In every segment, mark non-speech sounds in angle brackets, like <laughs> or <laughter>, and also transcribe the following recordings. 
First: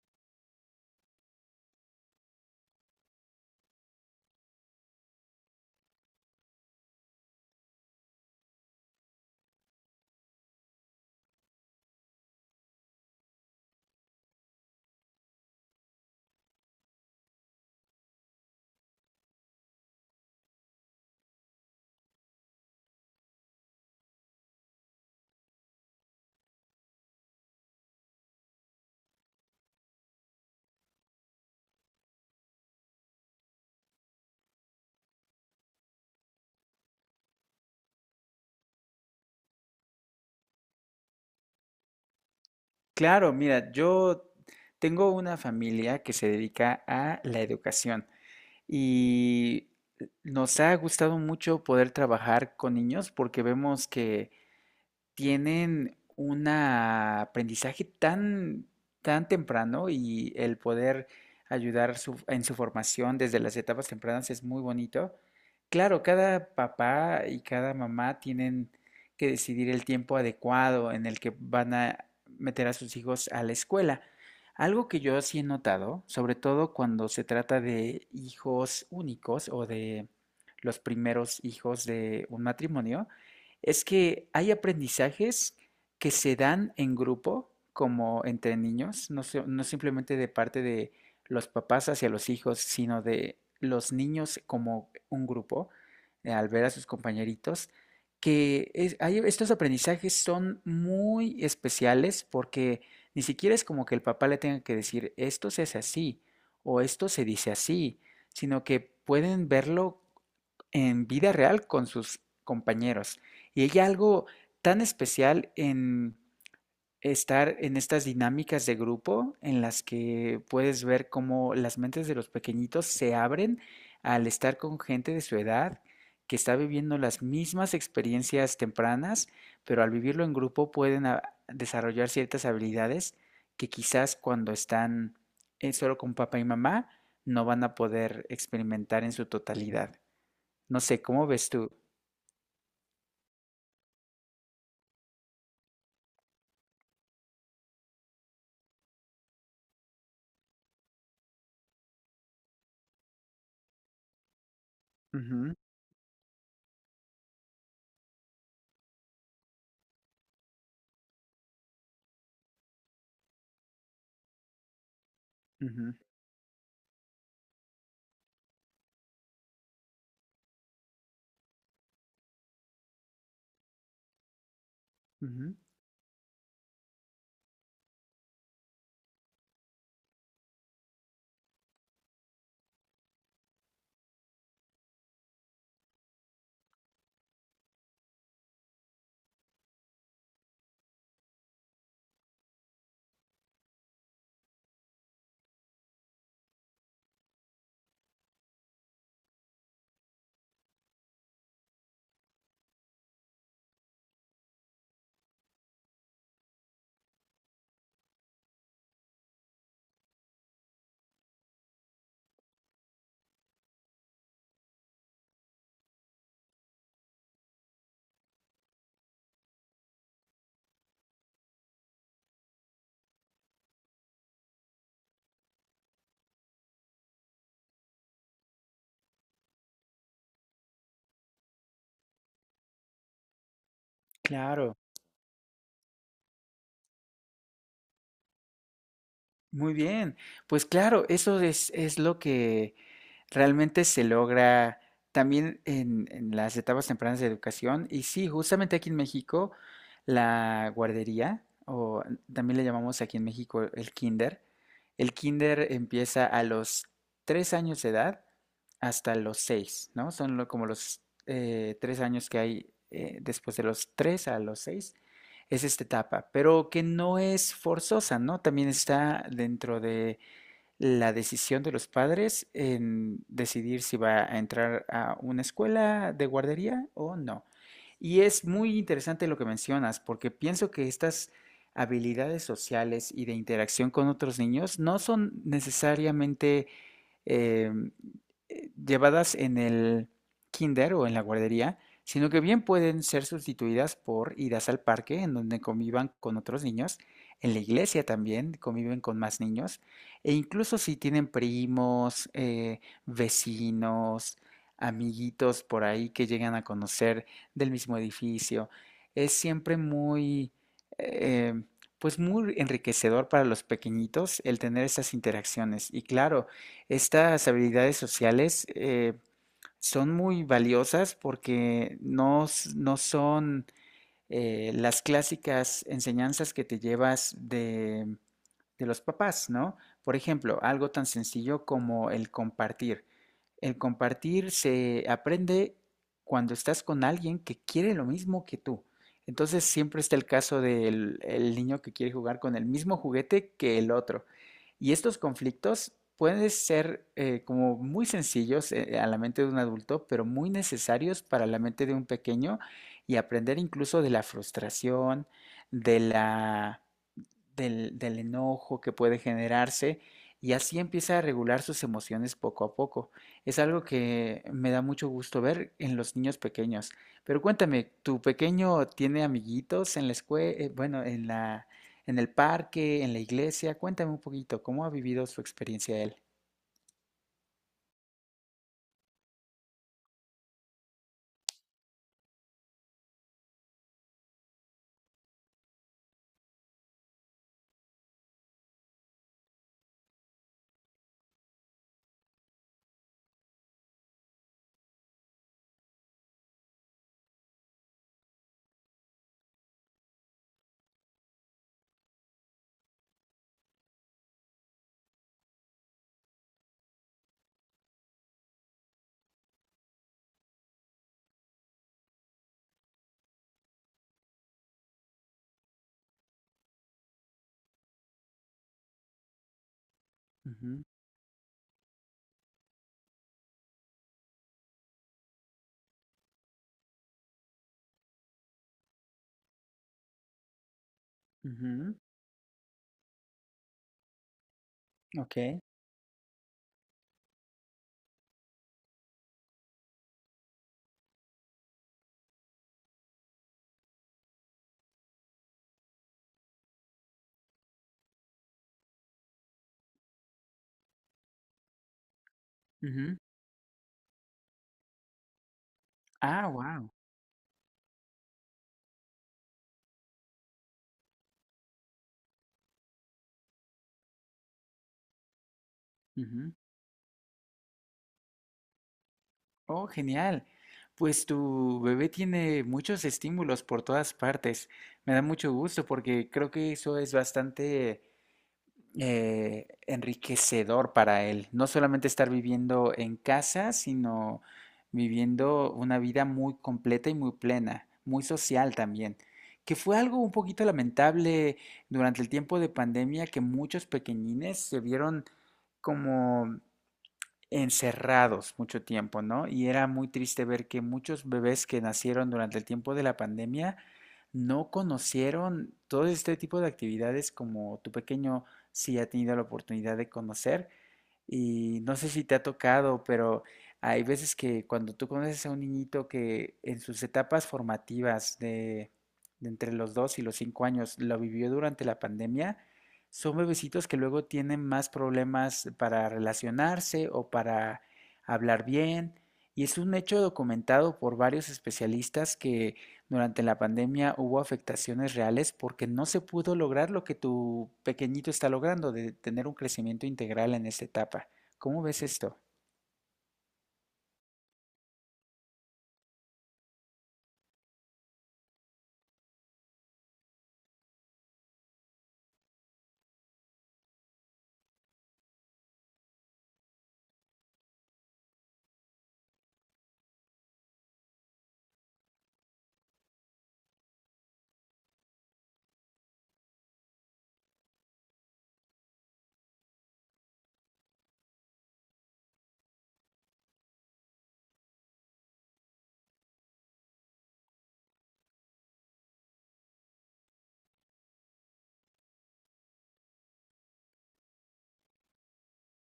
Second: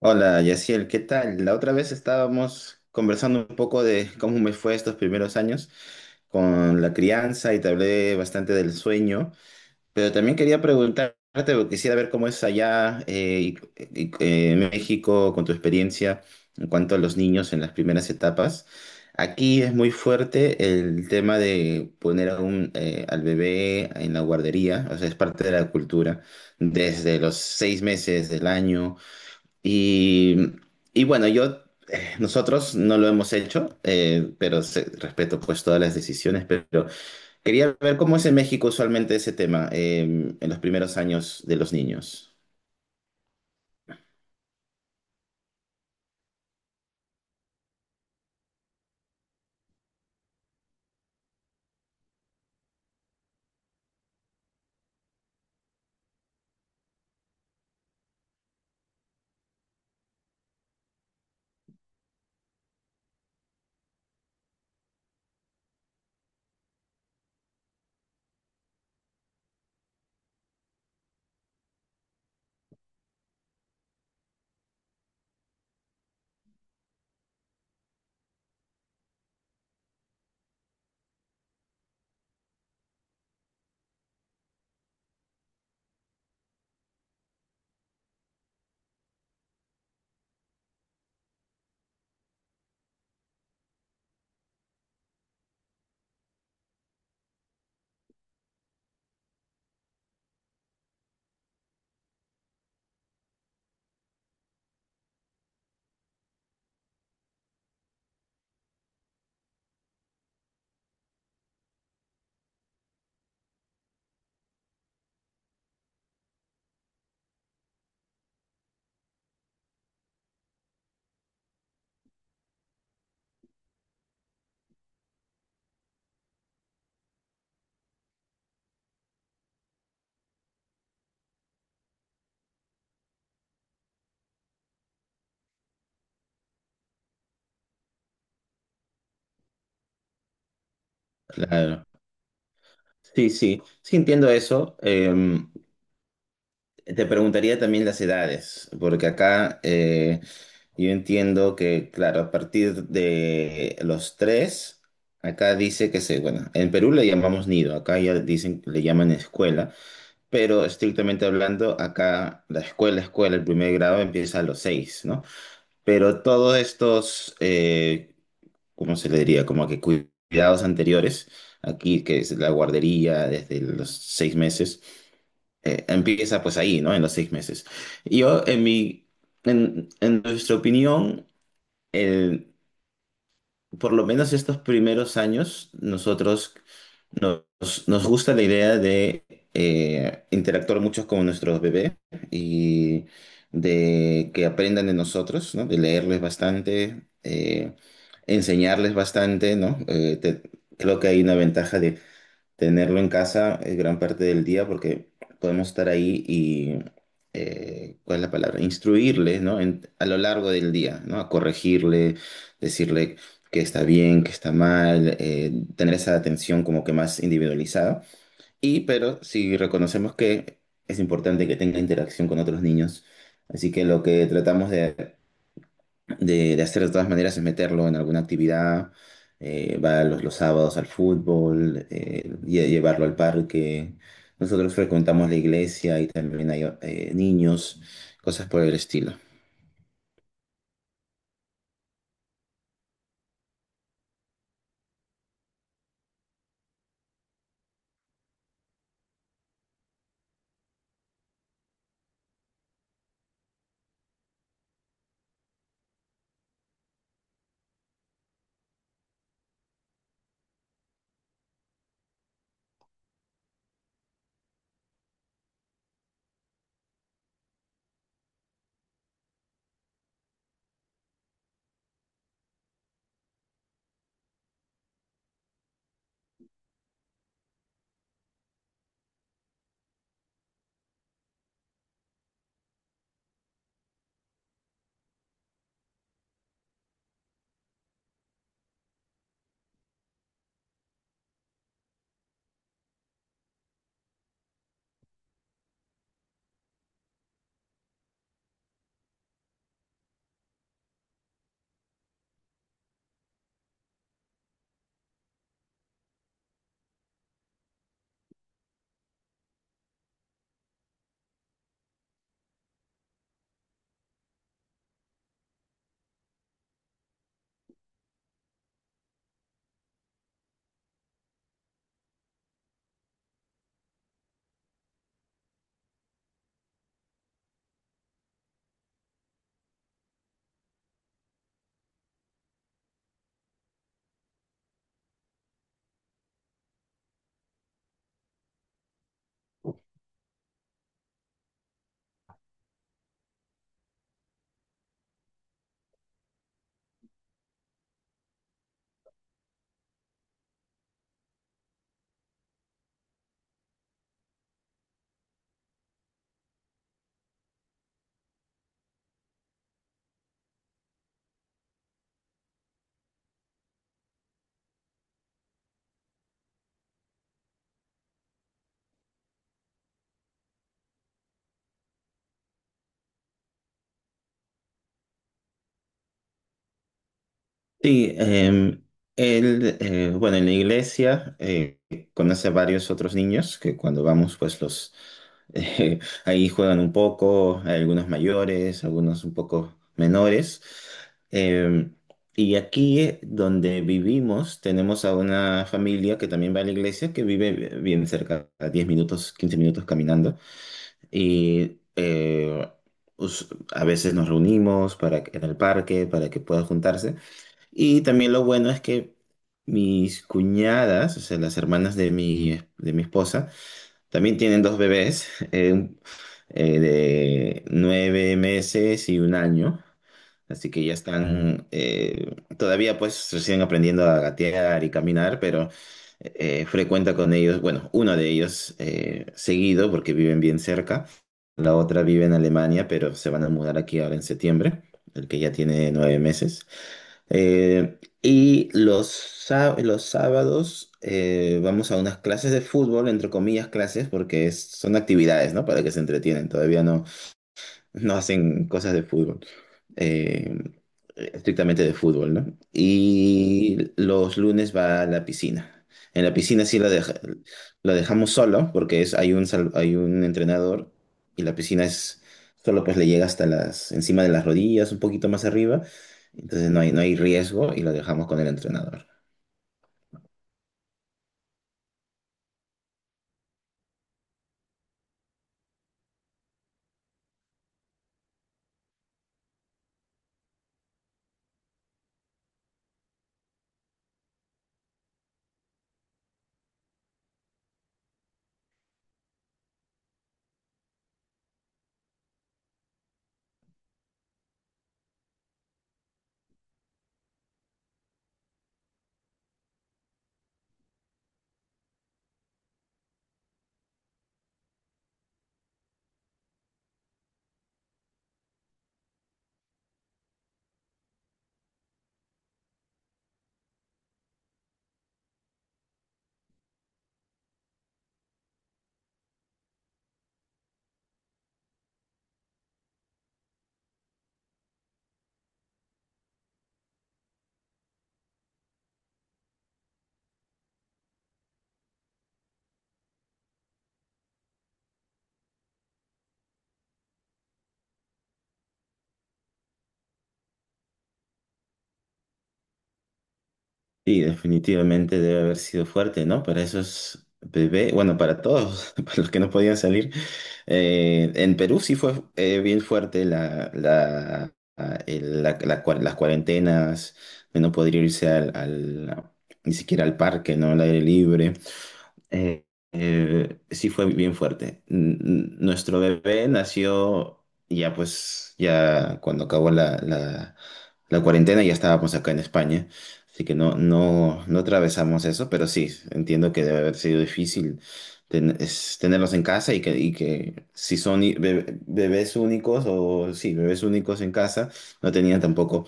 Hola, Yaciel, ¿qué tal? La otra vez estábamos conversando un poco de cómo me fue estos primeros años con la crianza y te hablé bastante del sueño, pero también quería preguntarte, porque quisiera ver cómo es allá en México con tu experiencia en cuanto a los niños en las primeras etapas. Aquí es muy fuerte el tema de poner a al bebé en la guardería, o sea, es parte de la cultura desde los 6 meses del año y, y bueno, nosotros no lo hemos hecho, pero respeto pues todas las decisiones, pero quería ver cómo es en México usualmente ese tema, en los primeros años de los niños. Claro, mira, yo tengo una familia que se dedica a la educación y nos ha gustado mucho poder trabajar con niños porque vemos que tienen un aprendizaje tan, tan temprano y el poder ayudar en su formación desde las etapas tempranas es muy bonito. Claro, cada papá y cada mamá tienen que decidir el tiempo adecuado en el que van a meter a sus hijos a la escuela. Algo que yo sí he notado, sobre todo cuando se trata de hijos únicos o de los primeros hijos de un matrimonio, es que hay aprendizajes que se dan en grupo, como entre niños, no, no simplemente de parte de los papás hacia los hijos, sino de los niños como un grupo, al ver a sus compañeritos, estos aprendizajes son muy especiales porque ni siquiera es como que el papá le tenga que decir esto se hace así o esto se dice así, sino que pueden verlo en vida real con sus compañeros. Y hay algo tan especial en estar en estas dinámicas de grupo en las que puedes ver cómo las mentes de los pequeñitos se abren al estar con gente de su edad que está viviendo las mismas experiencias tempranas, pero al vivirlo en grupo pueden desarrollar ciertas habilidades que quizás cuando están solo con papá y mamá no van a poder experimentar en su totalidad. No sé, ¿cómo ves tú? Claro. Sí, sí, sí entiendo eso. Te preguntaría también las edades, porque acá yo entiendo que, claro, a partir de los tres, Ujú, acá dice que se, bueno, en Perú le llamamos nido, acá ya dicen, le llaman escuela. Pero estrictamente hablando, acá la escuela, escuela, el primer grado empieza a los 6, ¿no? ujú, Pero todos estos, ¿cómo se le diría? Como que cuidados anteriores, aquí que es la guardería desde los 6 meses, ujú. Empieza pues ahí, ¿no? En los 6 meses. Yo, en mi, en nuestra opinión, el- por lo menos estos primeros años, nos, nos gusta la idea de interactuar mucho con nuestros bebés y de que aprendan de nosotros, ¿no? De leerles bastante, enseñarles bastante, ¿no? Creo que hay una ventaja. Tenerlo en casa es gran parte del día porque podemos estar ahí y, ¿cuál es la palabra? Instruirle, ¿no? A lo largo del día, ¿no? A corregirle, decirle que está bien, que está mal, tener esa atención como que más individualizada. Y, pero si reconocemos que es importante que tenga interacción con otros niños, así que lo que tratamos de hacer de todas maneras es meterlo en alguna actividad, va los sábados al fútbol, llevarlo al parque. Nosotros Claro, frecuentamos la iglesia y también hay niños, cosas por el estilo. muy bien. Pues claro, eso es lo que realmente se logra también en las etapas tempranas de educación. Y sí, justamente aquí en México, la guardería, o también le llamamos aquí en México el kinder empieza a los 3 años de edad hasta los seis, ¿no? Son como los 3 años que hay después de los tres a los seis es esta etapa, pero que no es forzosa, ¿no? También está dentro de la decisión de los padres en decidir si va a entrar a una escuela de guardería o no. Y es muy interesante lo que mencionas, porque pienso que estas habilidades sociales y de interacción con otros niños no son necesariamente eh, llevadas en el kinder o en la guardería, sino que bien pueden ser sustituidas por idas al parque, en donde convivan con otros niños, en la iglesia también conviven con más niños, e incluso si tienen primos, vecinos, amiguitos por ahí que llegan a conocer del mismo edificio. Es siempre muy, eh, pues muy enriquecedor para los pequeñitos el tener esas interacciones. Y claro, estas habilidades sociales son muy valiosas porque no, no son las clásicas enseñanzas que te llevas de los papás, ¿no? Por ejemplo, algo tan sencillo como el compartir. El compartir se aprende cuando estás con alguien que quiere lo mismo que tú. Entonces siempre está el caso del el niño que quiere jugar con el mismo juguete que el otro. Y estos conflictos pueden ser como muy sencillos a la mente de un adulto, pero muy necesarios para la mente de un pequeño y aprender incluso de la frustración, de la, del enojo que puede generarse y así empieza a regular sus emociones poco a poco. Es algo que me da mucho gusto ver en los niños pequeños. Pero cuéntame, ¿tu pequeño tiene amiguitos en la escuela, bueno, en el parque, en la iglesia? Cuéntame un poquito, ¿cómo ha vivido su experiencia él? Sí, él, bueno, en la iglesia conoce a varios otros niños que cuando vamos pues los, Eh, <laughs> ahí juegan un poco, hay algunos mayores, algunos un poco menores. Eh, y aquí donde vivimos tenemos a una familia que también va a la iglesia, que vive bien cerca, a 10 minutos, 15 minutos caminando. Y us- a veces nos reunimos en el parque para que puedan juntarse. Y también lo bueno es que mis cuñadas, o sea, las hermanas de mi esposa, también tienen dos bebés, de 9 meses y un año, así Ujú, que ya están, todavía pues recién aprendiendo a gatear y caminar, pero frecuenta con ellos, bueno, uno de ellos seguido porque viven bien cerca, la otra vive en Alemania, pero se van a mudar aquí ahora en septiembre, ujú, el ok, que ya tiene 9 meses. Y los sábados vamos a unas clases de fútbol, entre comillas clases, porque son actividades, ¿no? Para que se entretienen. Todavía no, no hacen cosas de fútbol, eh, estrictamente de fútbol, ¿no? ujú. Y los lunes va a la piscina. En la Ah, piscina wow. La dejamos solo porque es, hay un, hay un entrenador y la piscina es solo, pues le llega hasta las, encima de las rodillas, un poquito más arriba. Entonces no hay, no hay riesgo y lo dejamos con el entrenador. Oh, genial. Pues tu bebé tiene muchos estímulos por todas partes. Me da mucho gusto porque creo que eso es bastante enriquecedor para él. No solamente estar viviendo en casa, sino viviendo una vida muy completa y muy plena, muy social también. Que fue algo un poquito lamentable durante el tiempo de pandemia que muchos pequeñines se vieron como encerrados mucho tiempo, ¿no? Y era muy triste ver que muchos bebés que nacieron durante el tiempo de la pandemia no conocieron todo este tipo de actividades como tu pequeño sí ha tenido la oportunidad de conocer y no sé si te ha tocado, pero hay veces que cuando tú conoces a un niñito que en sus etapas formativas de entre los 2 y los 5 años lo vivió durante la pandemia, son bebecitos que luego tienen más problemas para relacionarse o para hablar bien. Y es un hecho documentado por varios especialistas que durante la pandemia hubo afectaciones reales porque no se pudo lograr lo que tu pequeñito está logrando de tener un crecimiento integral en esta etapa. ¿Cómo ves esto? Sí, definitivamente debe haber sido fuerte, ¿no? Para esos bebés, bueno, para todos, <laughs> para los que no podían salir. En Perú sí fue bien fuerte la, la, ah, el- la- la cua- las cuarentenas, de no poder ni siquiera al parque, ¿no? Al aire libre. Eh, sí fue bien fuerte. Nuestro bebé nació ya pues, ya cuando acabó la cuarentena, ya estábamos acá en España, así que no, no, no atravesamos eso, pero sí, entiendo que debe haber sido difícil ten- es tenerlos en casa y que si son bebés únicos o sí, bebés únicos en casa, no tenían tampoco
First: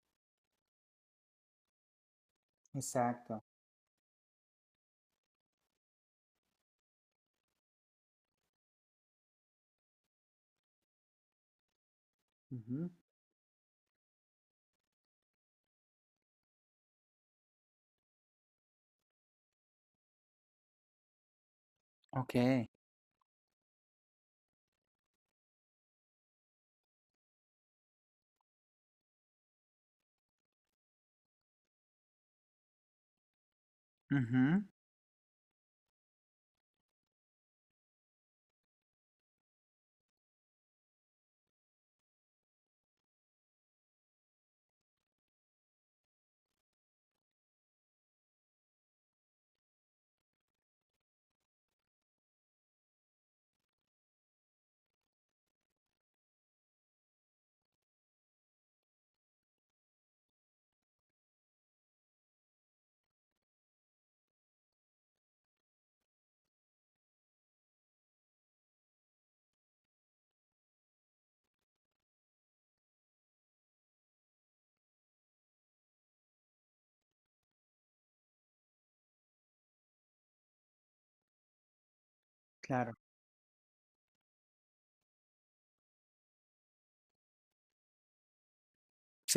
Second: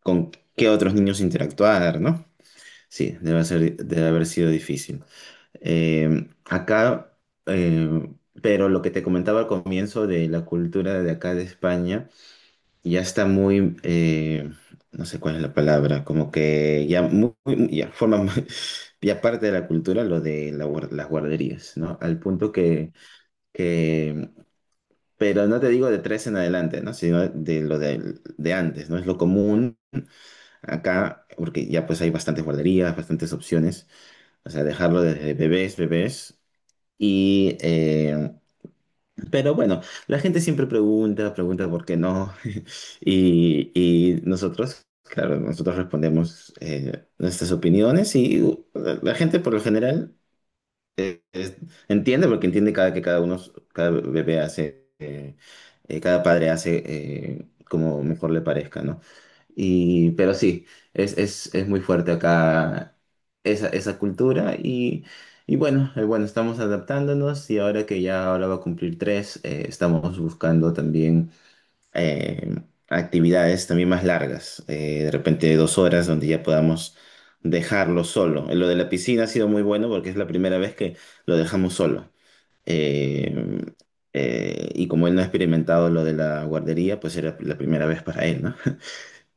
con qué otros niños interactuar, ¿no? Sí, Exacto. debe ser, debe haber sido difícil. Eh, acá, eh, pero lo que te comentaba al comienzo de la cultura de acá de España, Ujú. ya está muy, no sé cuál es la palabra, como que ya, ya forma <laughs> ya parte de la cultura lo de la las guarderías, ¿no? Al Ok. punto que, que, em, pero no te digo de tres en adelante, ¿no? Sino de lo de antes, ¿no? Es lo común acá, porque ya pues hay bastantes guarderías, bastantes opciones, o sea, Ujú. dejarlo desde bebés, bebés. Y, eh, pero bueno, la gente siempre pregunta, pregunta por qué no. <laughs> Y nosotros, claro, nosotros respondemos nuestras opiniones y la gente por lo general eh, es- entiende porque entiende cada que cada uno, cada bebé hace, cada padre hace como mejor le parezca, ¿no? Y, pero sí, es muy fuerte acá esa, esa cultura y bueno, bueno, estamos adaptándonos y ahora que ya ahora va a cumplir tres, estamos buscando también eh, actividades también más largas, de repente 2 horas donde ya podamos dejarlo solo. Lo de la piscina ha sido muy bueno porque es la primera vez que lo dejamos solo. Claro. Eh, y como él no ha experimentado lo de la guardería, pues era la primera vez para él, ¿no? <laughs>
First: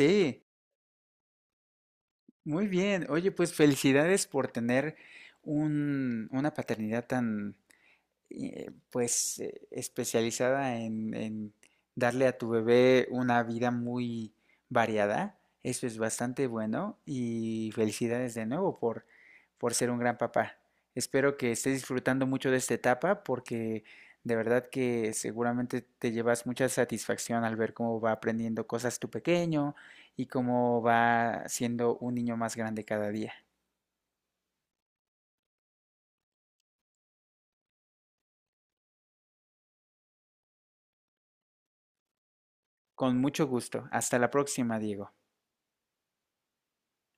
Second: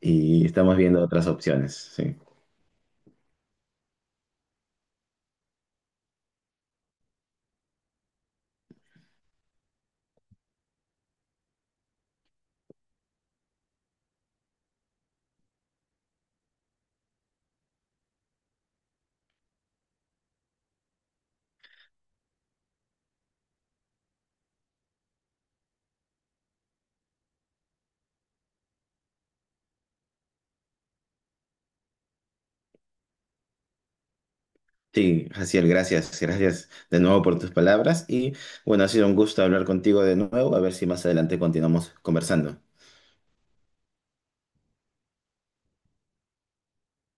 Y estamos viendo otras opciones, sí. muy bien. Oye, pues felicidades por tener una paternidad tan pues especializada en darle a tu bebé una vida muy variada. Eso es bastante bueno y felicidades de nuevo por ser un gran papá. Espero que estés disfrutando mucho de esta etapa porque de verdad que seguramente te llevas mucha satisfacción al ver cómo va aprendiendo cosas tu pequeño y cómo va siendo un niño más grande cada día. Sí, Jaciel, gracias, gracias de nuevo por tus palabras y bueno, ha sido un gusto hablar contigo de nuevo, a ver si más adelante continuamos conversando. Con mucho gusto. Hasta la próxima, Diego.